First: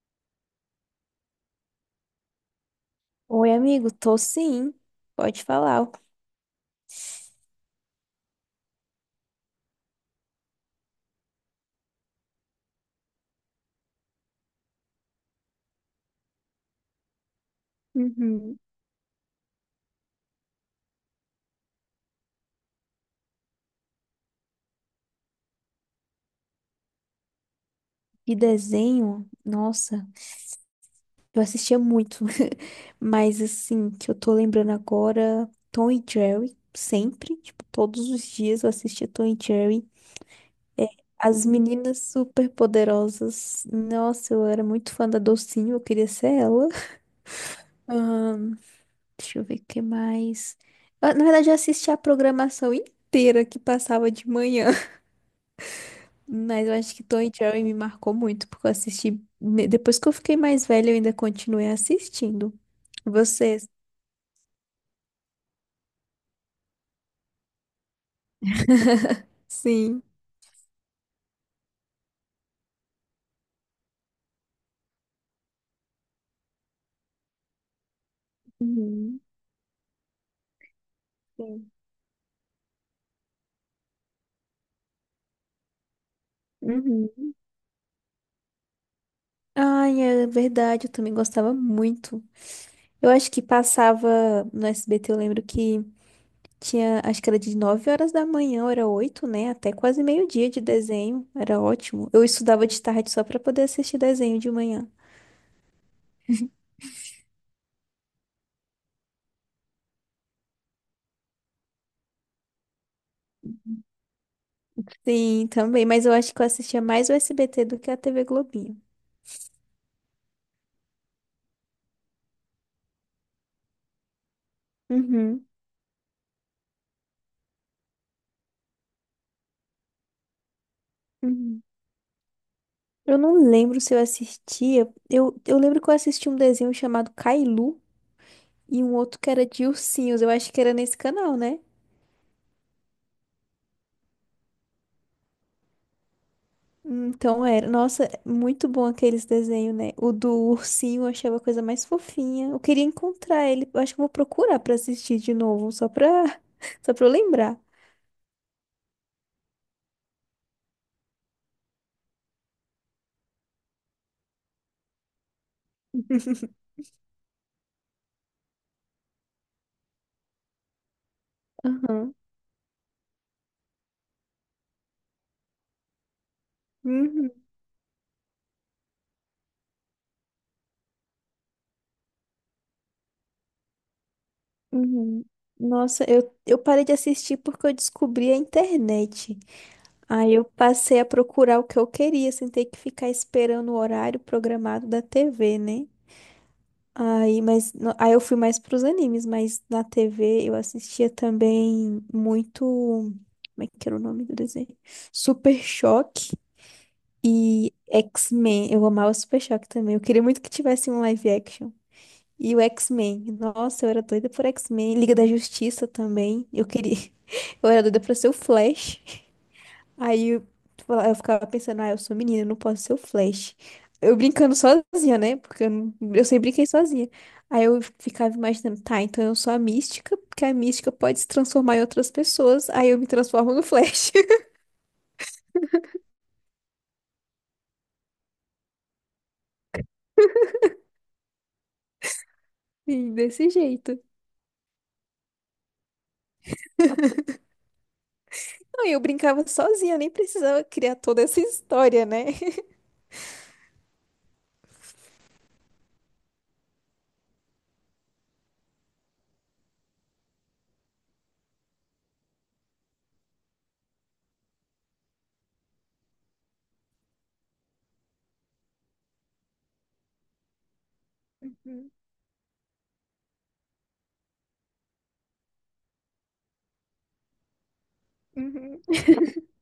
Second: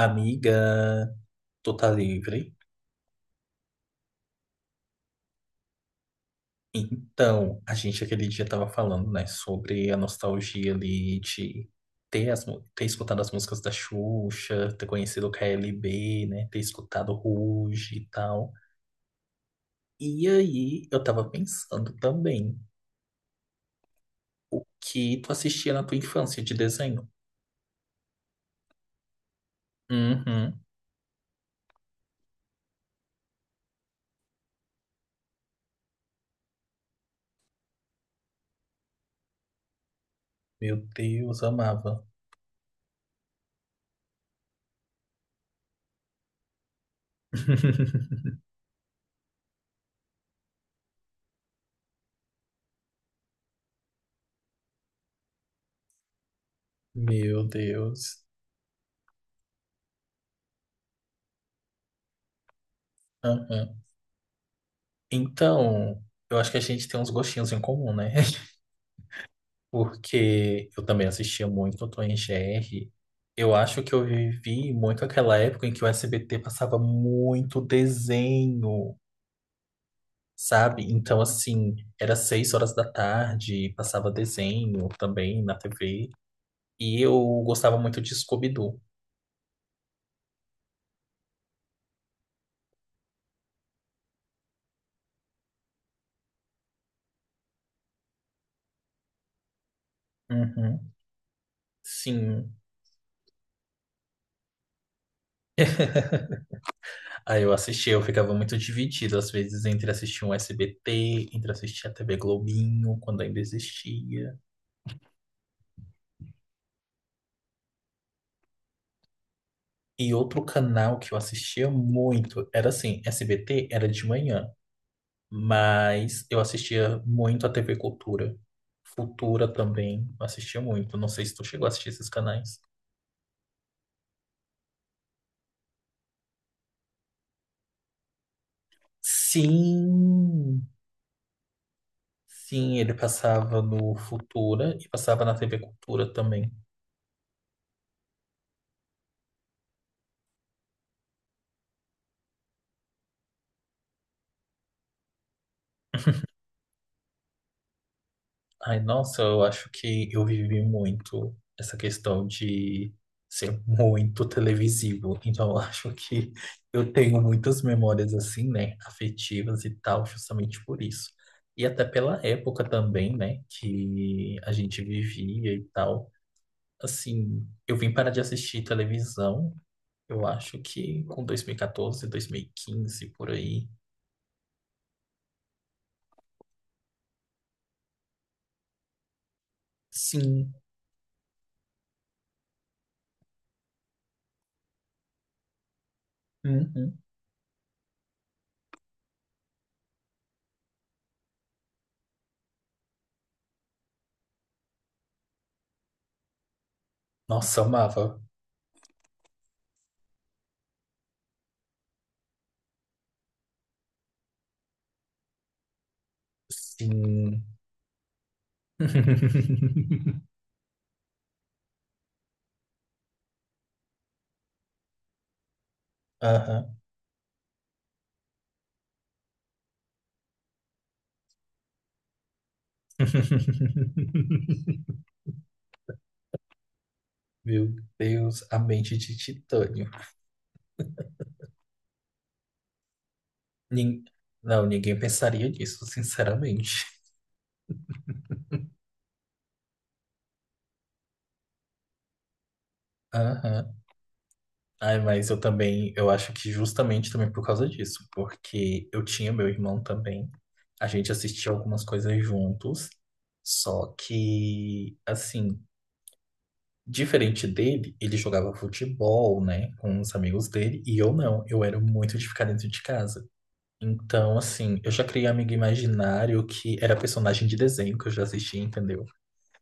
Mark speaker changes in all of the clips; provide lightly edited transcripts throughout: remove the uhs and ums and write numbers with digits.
Speaker 1: Amiga, tu tá livre?
Speaker 2: Oi, amigo, tô sim. Pode falar.
Speaker 1: Então, a gente aquele dia tava falando, né, sobre a nostalgia ali de ter escutado as músicas da Xuxa, ter conhecido o KLB, né, ter escutado Ruge e tal.
Speaker 2: Uhum.
Speaker 1: E aí, eu tava pensando também que tu assistia na tua infância de desenho.
Speaker 2: De desenho, nossa,
Speaker 1: Uhum.
Speaker 2: eu assistia muito. Mas assim, que eu tô lembrando agora, Tom e Jerry, sempre, tipo, todos os dias eu assistia Tom e Jerry.
Speaker 1: Meu Deus,
Speaker 2: As meninas
Speaker 1: amava.
Speaker 2: super poderosas. Nossa, eu era muito fã da Docinho, eu queria ser ela. Ahn, Deixa eu ver o que mais. Na verdade, eu assistia a programação inteira que passava de manhã. Mas eu acho que Tom e
Speaker 1: Meu
Speaker 2: Jerry me marcou
Speaker 1: Deus.
Speaker 2: muito, porque eu assisti. Depois que eu fiquei mais velha, eu ainda continuei assistindo.
Speaker 1: Aham.
Speaker 2: Vocês?
Speaker 1: Então, eu acho que a gente tem uns gostinhos em comum, né?
Speaker 2: Sim.
Speaker 1: Porque eu também assistia muito o Tom e Jerry. Eu acho que eu vivi muito aquela época em que o SBT passava muito desenho,
Speaker 2: Uhum.
Speaker 1: sabe? Então,
Speaker 2: Sim.
Speaker 1: assim, era seis horas da tarde, passava desenho também na TV. E eu
Speaker 2: Uhum.
Speaker 1: gostava muito de Scooby-Doo.
Speaker 2: Ai, é verdade, eu também gostava muito. Eu acho que passava no SBT, eu lembro que tinha, acho que era de 9 horas da manhã, ou era oito, né? Até quase meio-dia de
Speaker 1: Uhum,
Speaker 2: desenho, era ótimo. Eu
Speaker 1: sim.
Speaker 2: estudava de tarde só pra poder assistir desenho de manhã.
Speaker 1: Aí eu assistia, eu ficava muito dividido, às vezes, entre assistir um SBT, entre assistir a TV Globinho, quando ainda existia.
Speaker 2: Sim, também, mas eu acho que eu assistia mais o SBT do que a TV Globinho.
Speaker 1: E outro canal que eu assistia muito era assim, SBT era de manhã,
Speaker 2: Uhum.
Speaker 1: mas eu assistia muito a TV Cultura. Futura também, assistia muito. Não sei se tu
Speaker 2: Uhum.
Speaker 1: chegou a assistir esses canais.
Speaker 2: Eu não lembro se eu assistia. Eu lembro que eu assisti um desenho chamado Cailu e um outro que era de ursinhos. Eu acho que
Speaker 1: Sim,
Speaker 2: era nesse canal, né?
Speaker 1: sim, ele passava no Futura e passava na TV Cultura também.
Speaker 2: Então era. Nossa, muito bom aqueles desenhos, né? O do ursinho eu achava a coisa mais fofinha. Eu queria encontrar ele. Eu acho que eu vou procurar pra assistir de novo, só pra, só pra eu lembrar.
Speaker 1: Ai, nossa, eu acho que eu vivi muito essa questão de ser muito televisivo. Então, eu acho que eu tenho muitas memórias assim, né, afetivas e tal, justamente por isso. E até
Speaker 2: Aham.
Speaker 1: pela época também, né, que a gente vivia e tal.
Speaker 2: Uhum.
Speaker 1: Assim, eu vim parar de assistir televisão, eu acho que com dois mil e quatorze, 2015 por aí.
Speaker 2: Uhum. Nossa, eu parei de assistir porque eu descobri a internet. Aí eu
Speaker 1: Sim.
Speaker 2: passei a procurar o que eu queria, sem ter que ficar esperando o horário programado da TV, né?
Speaker 1: Uhum.
Speaker 2: Aí, mas, no- aí eu fui mais pros animes, mas na TV eu assistia também muito. Como é que era o nome do desenho? Super Choque
Speaker 1: Nossa,
Speaker 2: e
Speaker 1: amava.
Speaker 2: X-Men. Eu amava Super Choque também. Eu queria muito que tivesse um live action. E o X-Men. Nossa, eu era doida por X-Men. Liga da Justiça também. Eu queria.
Speaker 1: Sim.
Speaker 2: Eu era doida pra ser o Flash. Aí eu, eu ficava pensando, ah, eu sou menina, eu não posso ser o Flash. Eu brincando sozinha, né? Porque eu, não- Eu sempre brinquei
Speaker 1: Aham.
Speaker 2: sozinha. Aí eu ficava imaginando, tá, então eu sou a mística, porque a mística pode se transformar em outras pessoas, aí eu me transformo no Flash.
Speaker 1: Meu Deus, a mente de titânio.
Speaker 2: Sim, desse jeito.
Speaker 1: Nin- Não, ninguém pensaria nisso, sinceramente.
Speaker 2: Não, e eu brincava sozinha, nem precisava criar toda essa história, né?
Speaker 1: Aham. Ai, mas eu também, eu acho que justamente também por causa disso, porque eu tinha meu irmão também. A gente assistia algumas coisas juntos, só que, assim, diferente dele, ele jogava futebol, né, com os amigos dele, e eu não. Eu era muito de ficar dentro de casa. Então, assim, eu já criei amigo imaginário que era personagem de desenho que eu já assistia,
Speaker 2: Uhum,
Speaker 1: entendeu?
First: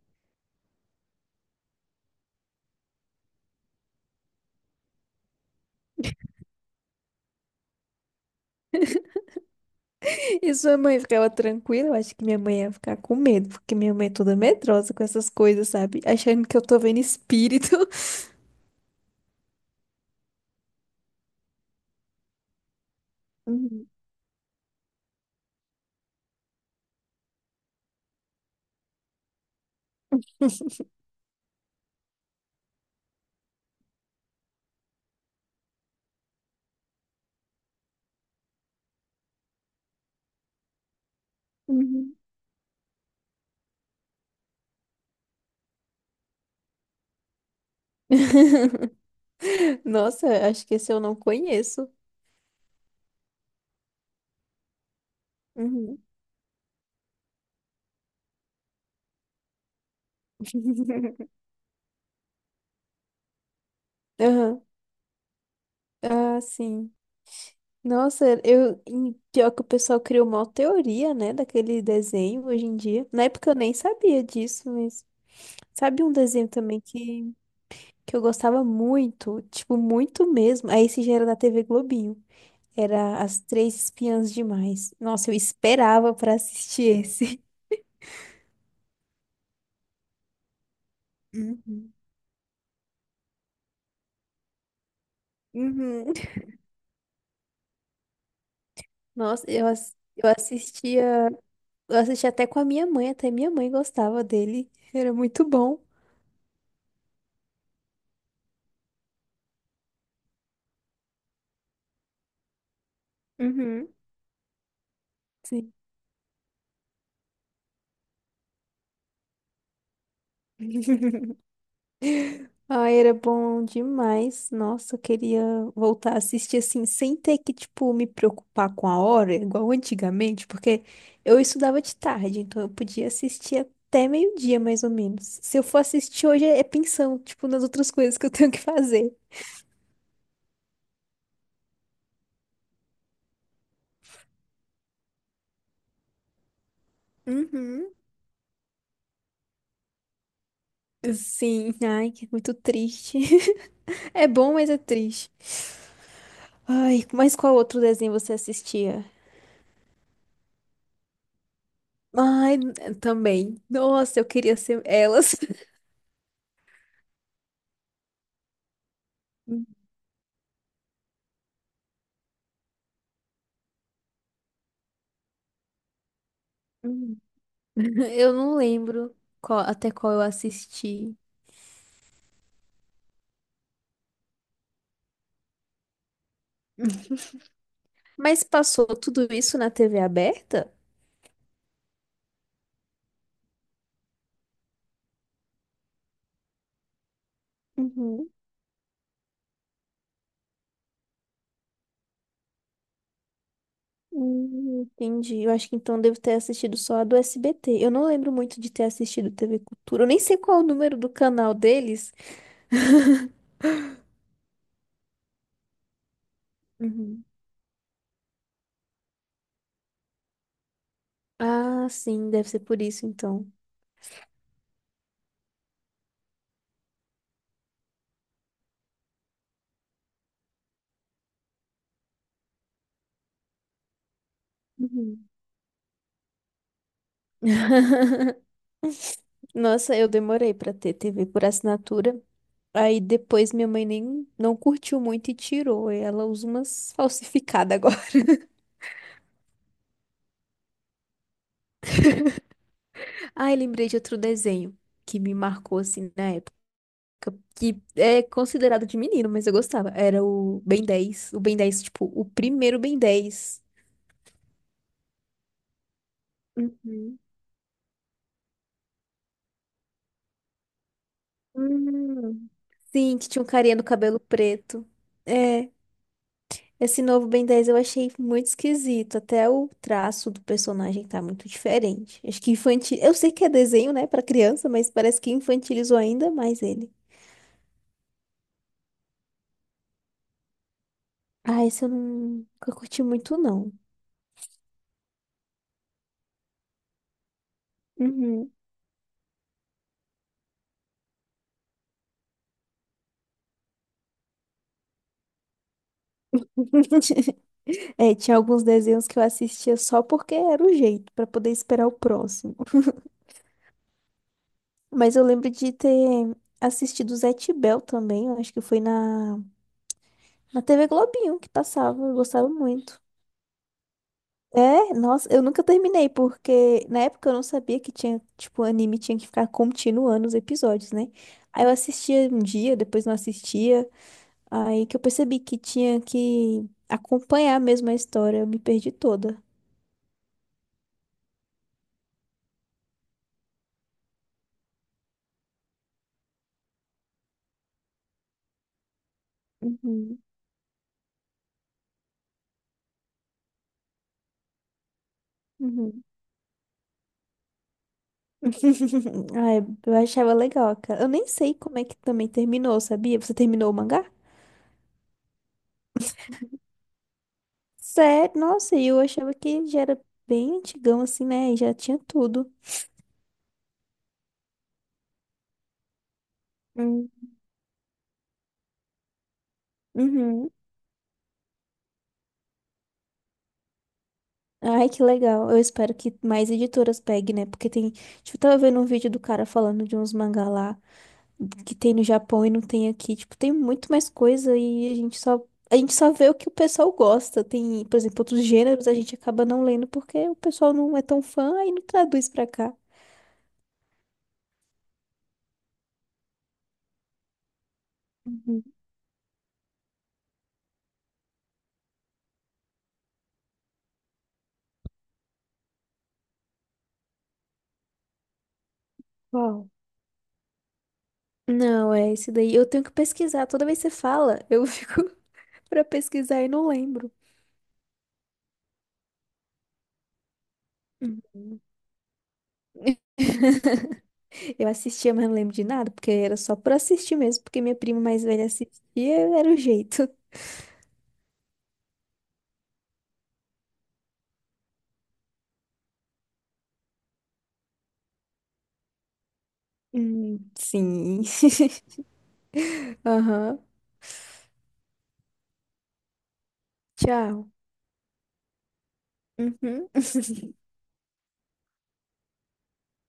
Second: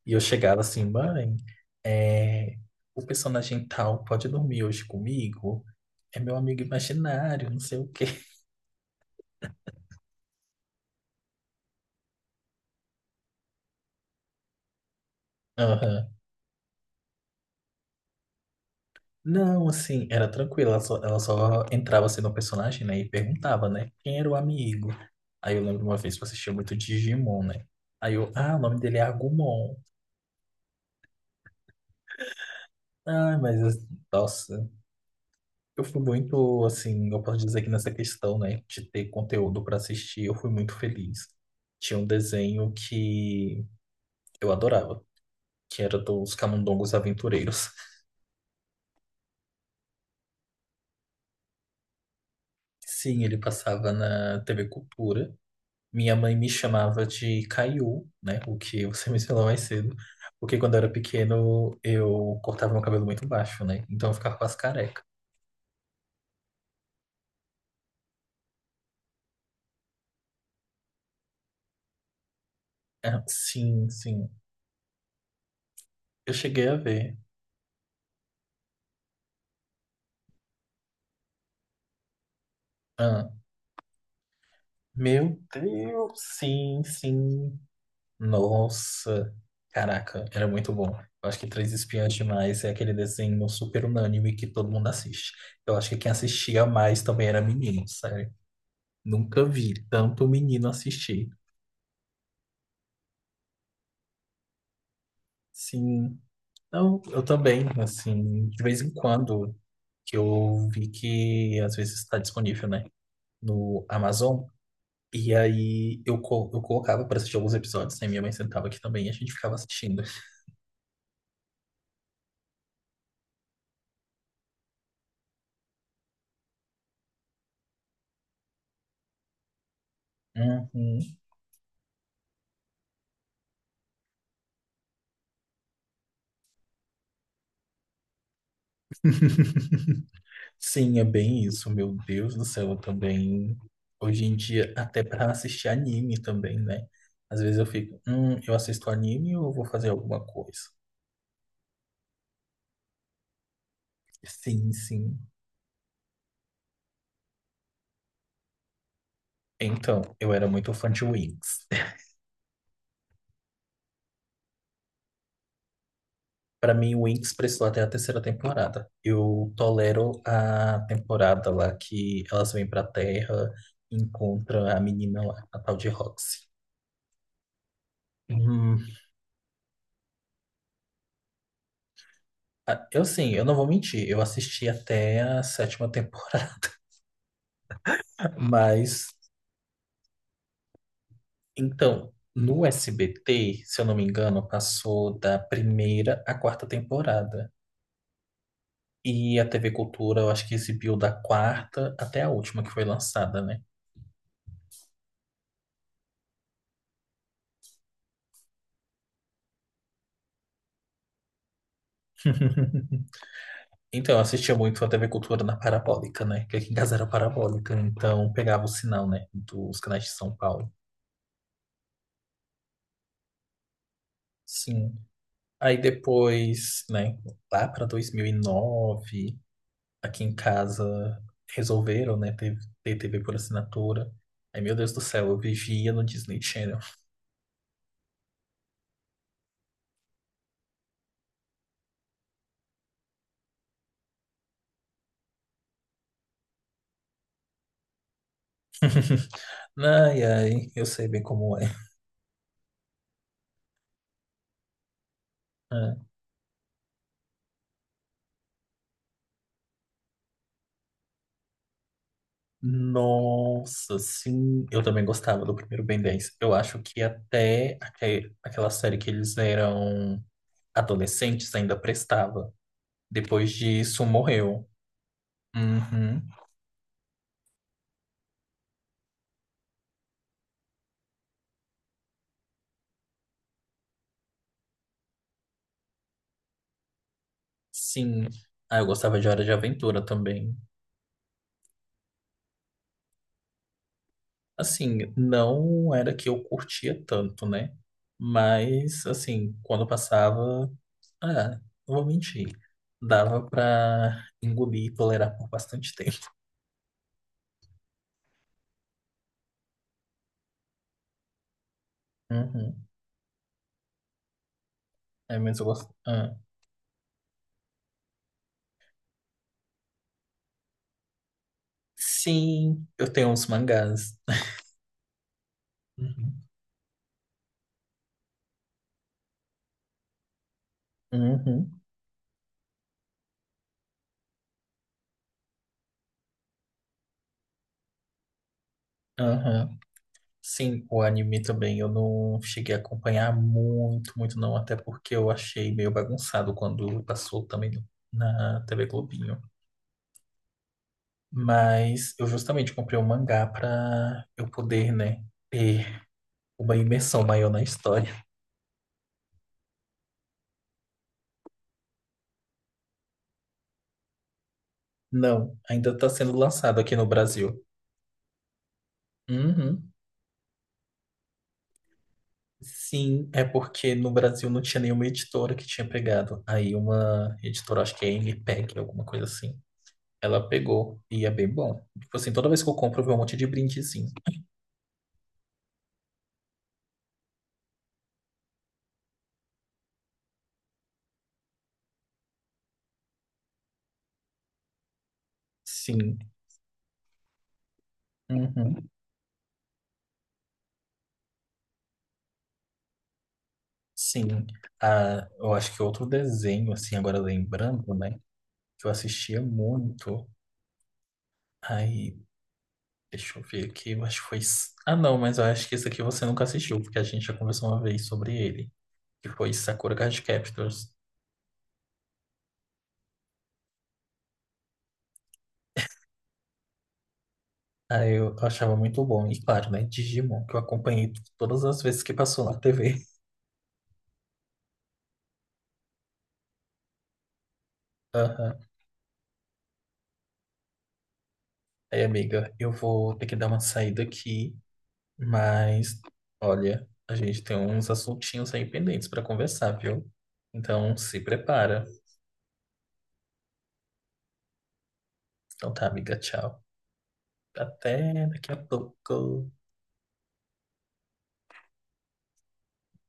Speaker 1: E eu chegava assim: mãe, é, o personagem tal pode dormir hoje comigo?
Speaker 2: uhum.
Speaker 1: É meu amigo imaginário, não sei o quê.
Speaker 2: E sua mãe ficava tranquila? Eu acho que minha mãe ia ficar com medo, porque minha mãe é toda medrosa com essas coisas, sabe?
Speaker 1: Aham.
Speaker 2: Achando que eu tô vendo espírito.
Speaker 1: Não, assim, era tranquilo, ela só entrava assim no personagem, né, e perguntava,
Speaker 2: Uhum,
Speaker 1: né, quem era o amigo? Aí eu lembro uma vez que eu assistia muito Digimon, né? Aí eu, ah, o nome dele é Agumon. Ah, mas, nossa. Eu fui muito, assim, eu posso dizer que nessa questão, né, de ter conteúdo para assistir, eu fui muito feliz. Tinha um
Speaker 2: uhum.
Speaker 1: desenho que eu adorava, que era dos Camundongos Aventureiros.
Speaker 2: Nossa, acho que esse eu não conheço.
Speaker 1: Sim, ele passava na TV Cultura.
Speaker 2: Uhum.
Speaker 1: Minha mãe me chamava de Caiu, né, o que você mencionou mais cedo, porque quando eu era pequeno eu cortava meu cabelo muito baixo, né, então eu ficava quase
Speaker 2: Aham.
Speaker 1: careca.
Speaker 2: Ah, sim. Nossa, eu, e pior que o pessoal criou uma teoria, né, daquele desenho hoje em dia.
Speaker 1: Ah,
Speaker 2: Na época eu nem
Speaker 1: sim,
Speaker 2: sabia
Speaker 1: sim,
Speaker 2: disso, mas sabe um
Speaker 1: eu
Speaker 2: desenho
Speaker 1: cheguei a
Speaker 2: também
Speaker 1: ver.
Speaker 2: que eu gostava muito, tipo, muito mesmo. Aí esse já era da TV Globinho. Era
Speaker 1: Ah,
Speaker 2: As Três Espiãs Demais. Nossa, eu
Speaker 1: meu Deus,
Speaker 2: esperava pra
Speaker 1: sim,
Speaker 2: assistir esse.
Speaker 1: sim. Nossa, caraca, era muito bom. Eu acho que Três
Speaker 2: Uhum.
Speaker 1: Espiãs Demais é aquele desenho super unânime que todo mundo assiste. Eu acho que quem
Speaker 2: Uhum.
Speaker 1: assistia mais também era menino, sério. Nunca vi tanto
Speaker 2: Eu
Speaker 1: menino
Speaker 2: assistia,
Speaker 1: assistir.
Speaker 2: eu assistia até com a minha mãe, até minha mãe gostava dele. Era muito bom.
Speaker 1: Sim, não, eu também, assim, de vez em quando que eu vi que às vezes está disponível, né, no
Speaker 2: Uhum.
Speaker 1: Amazon. E
Speaker 2: Sim.
Speaker 1: aí eu colocava para assistir alguns episódios, né? Minha mãe sentava aqui também e a gente ficava assistindo.
Speaker 2: Ai, era bom demais. Nossa, eu queria voltar a assistir assim, sem ter que, tipo, me preocupar com a hora, igual antigamente, porque
Speaker 1: Uhum.
Speaker 2: eu estudava de tarde, então eu podia assistir até meio-dia, mais ou menos. Se eu for assistir hoje, é pensão, tipo, nas outras coisas que eu tenho que fazer.
Speaker 1: Sim, é bem isso. Meu Deus do céu, eu também. Hoje em dia, até para assistir anime também, né? Às vezes eu
Speaker 2: Uhum.
Speaker 1: fico, eu assisto anime ou eu vou fazer alguma coisa?
Speaker 2: Sim, ai, que muito triste. É bom, mas
Speaker 1: Sim,
Speaker 2: é
Speaker 1: sim.
Speaker 2: triste. Ai, mas qual outro desenho você assistia?
Speaker 1: Então, eu era muito fã de Wings.
Speaker 2: Ai, também. Nossa, eu queria ser elas.
Speaker 1: Para mim, Wings prestou até a terceira temporada. Eu tolero a temporada lá que elas vêm pra Terra e encontram a menina lá, a tal de Roxy.
Speaker 2: Eu não
Speaker 1: Hum,
Speaker 2: lembro até qual eu assisti.
Speaker 1: ah, eu sim, eu não vou mentir, eu assisti até a sétima temporada,
Speaker 2: Mas passou
Speaker 1: mas
Speaker 2: tudo isso na TV aberta?
Speaker 1: então, no SBT, se eu não me engano, passou da primeira à quarta temporada.
Speaker 2: Uhum.
Speaker 1: E a TV Cultura, eu acho que exibiu da quarta até a última que foi lançada, né?
Speaker 2: Entendi. Eu acho que então devo ter assistido só a do SBT. Eu não lembro muito de ter assistido TV Cultura. Eu nem sei qual é o número do canal deles.
Speaker 1: Então, eu assistia muito a TV Cultura na Parabólica, né? Porque aqui em casa era
Speaker 2: Uhum.
Speaker 1: Parabólica, então pegava o sinal, né? Dos canais de São Paulo.
Speaker 2: Ah, sim, deve ser por isso então.
Speaker 1: Sim. Aí depois, né? Lá para 2009. Aqui em casa resolveram, né, ter TV por assinatura. Ai, meu Deus do
Speaker 2: Uhum.
Speaker 1: céu, eu vivia no Disney Channel.
Speaker 2: Nossa, eu demorei pra ter TV por assinatura. Aí depois minha mãe nem não curtiu muito e tirou. E ela usa umas falsificadas agora.
Speaker 1: Ai, ai, eu sei bem como é.
Speaker 2: Ai, lembrei de outro desenho que me marcou
Speaker 1: Ah,
Speaker 2: assim na época, que é considerado de menino, mas eu gostava. Era o Ben 10, o Ben 10, tipo, o primeiro Ben 10.
Speaker 1: nossa, sim, eu também gostava do primeiro Ben 10. Eu acho que
Speaker 2: Uhum.
Speaker 1: até aquela série que eles eram adolescentes ainda
Speaker 2: Hum.
Speaker 1: prestava.
Speaker 2: Sim, que tinha um
Speaker 1: Depois
Speaker 2: carinha no
Speaker 1: disso,
Speaker 2: cabelo
Speaker 1: morreu.
Speaker 2: preto. É,
Speaker 1: Uhum,
Speaker 2: esse novo Ben 10 eu achei muito esquisito. Até o traço do personagem tá muito diferente. Acho que infantil. Eu sei que é desenho, né, pra criança, mas parece que infantilizou ainda mais ele.
Speaker 1: sim. Ah, eu gostava de Hora de Aventura também.
Speaker 2: Ah, esse eu não nunca curti muito, não.
Speaker 1: Assim, não era que eu curtia tanto, né?
Speaker 2: Uhum.
Speaker 1: Mas, assim, quando passava, ah, não vou mentir, dava pra engolir e tolerar por bastante tempo.
Speaker 2: É, tinha alguns desenhos que eu assistia só porque era o jeito, pra poder esperar o próximo.
Speaker 1: Uhum.
Speaker 2: Mas eu
Speaker 1: É,
Speaker 2: lembro
Speaker 1: mas eu
Speaker 2: de
Speaker 1: gosto. Ah.
Speaker 2: ter assistido o Zé Tibel também, eu acho que foi na TV Globinho que passava, eu gostava
Speaker 1: Sim,
Speaker 2: muito.
Speaker 1: eu tenho uns mangás.
Speaker 2: É, nossa, eu nunca terminei,
Speaker 1: Uhum.
Speaker 2: porque na época eu não sabia que tinha, tipo, anime tinha que ficar continuando os episódios, né? Aí eu
Speaker 1: Uhum.
Speaker 2: assistia um dia, depois não assistia, aí que eu percebi que tinha que acompanhar mesmo a história, eu me perdi toda.
Speaker 1: Aham. Sim, o anime também eu não cheguei a acompanhar muito, muito não, até porque eu achei meio bagunçado quando passou também na TV Globinho.
Speaker 2: Uhum,
Speaker 1: Mas eu justamente comprei o mangá pra eu poder, né, ter
Speaker 2: uhum.
Speaker 1: uma imersão maior na história.
Speaker 2: Ai, eu achava legal, cara. Eu nem sei como é que também terminou, sabia? Você terminou o mangá?
Speaker 1: Não, ainda tá sendo lançado aqui no Brasil.
Speaker 2: Sério? Nossa, e eu achava que já
Speaker 1: Uhum.
Speaker 2: era bem antigão, assim, né? E já tinha tudo.
Speaker 1: Sim, é porque no Brasil não tinha nenhuma editora que tinha pegado. Aí
Speaker 2: Hum.
Speaker 1: uma editora, acho que é MPEG, alguma coisa assim. Ela
Speaker 2: Uhum.
Speaker 1: pegou e é bem bom. Tipo assim, toda vez que eu compro, eu vejo um monte de brindezinho.
Speaker 2: Ai, que legal. Eu espero que mais editoras peguem, né? Porque tem. Tipo, eu tava vendo um vídeo do cara falando de uns mangá lá que tem no Japão e não tem aqui. Tipo, tem muito mais coisa e a gente só
Speaker 1: Sim.
Speaker 2: vê o que o pessoal gosta. Tem, por exemplo, outros gêneros
Speaker 1: Uhum.
Speaker 2: a gente acaba não lendo porque o pessoal não é tão fã aí não traduz pra cá.
Speaker 1: Sim. Ah, eu acho que outro desenho, assim, agora lembrando, né?
Speaker 2: Uhum.
Speaker 1: Que eu assistia muito. Aí deixa eu ver aqui, eu acho que foi. Ah, não, mas eu acho que esse aqui você nunca assistiu, porque a gente já conversou uma vez sobre ele, que foi
Speaker 2: Uau.
Speaker 1: Sakura Card Captors.
Speaker 2: Não, é esse daí. Eu tenho que pesquisar. Toda vez que você fala, eu fico pra pesquisar e não lembro.
Speaker 1: Aí eu achava muito bom, e claro, né? Digimon, que eu acompanhei
Speaker 2: Uhum.
Speaker 1: todas as vezes que passou na TV.
Speaker 2: Eu assistia, mas não lembro de nada, porque era só por assistir mesmo, porque minha prima mais velha
Speaker 1: Aham.
Speaker 2: assistia, era o jeito.
Speaker 1: Aí, amiga, eu vou ter que dar uma saída aqui, mas olha, a gente tem uns assuntinhos aí pendentes pra conversar, viu? Então se
Speaker 2: Sim.
Speaker 1: prepara.
Speaker 2: Aham.
Speaker 1: Então tá, amiga, tchau.
Speaker 2: Tchau.
Speaker 1: Até daqui a pouco.
Speaker 2: Uhum.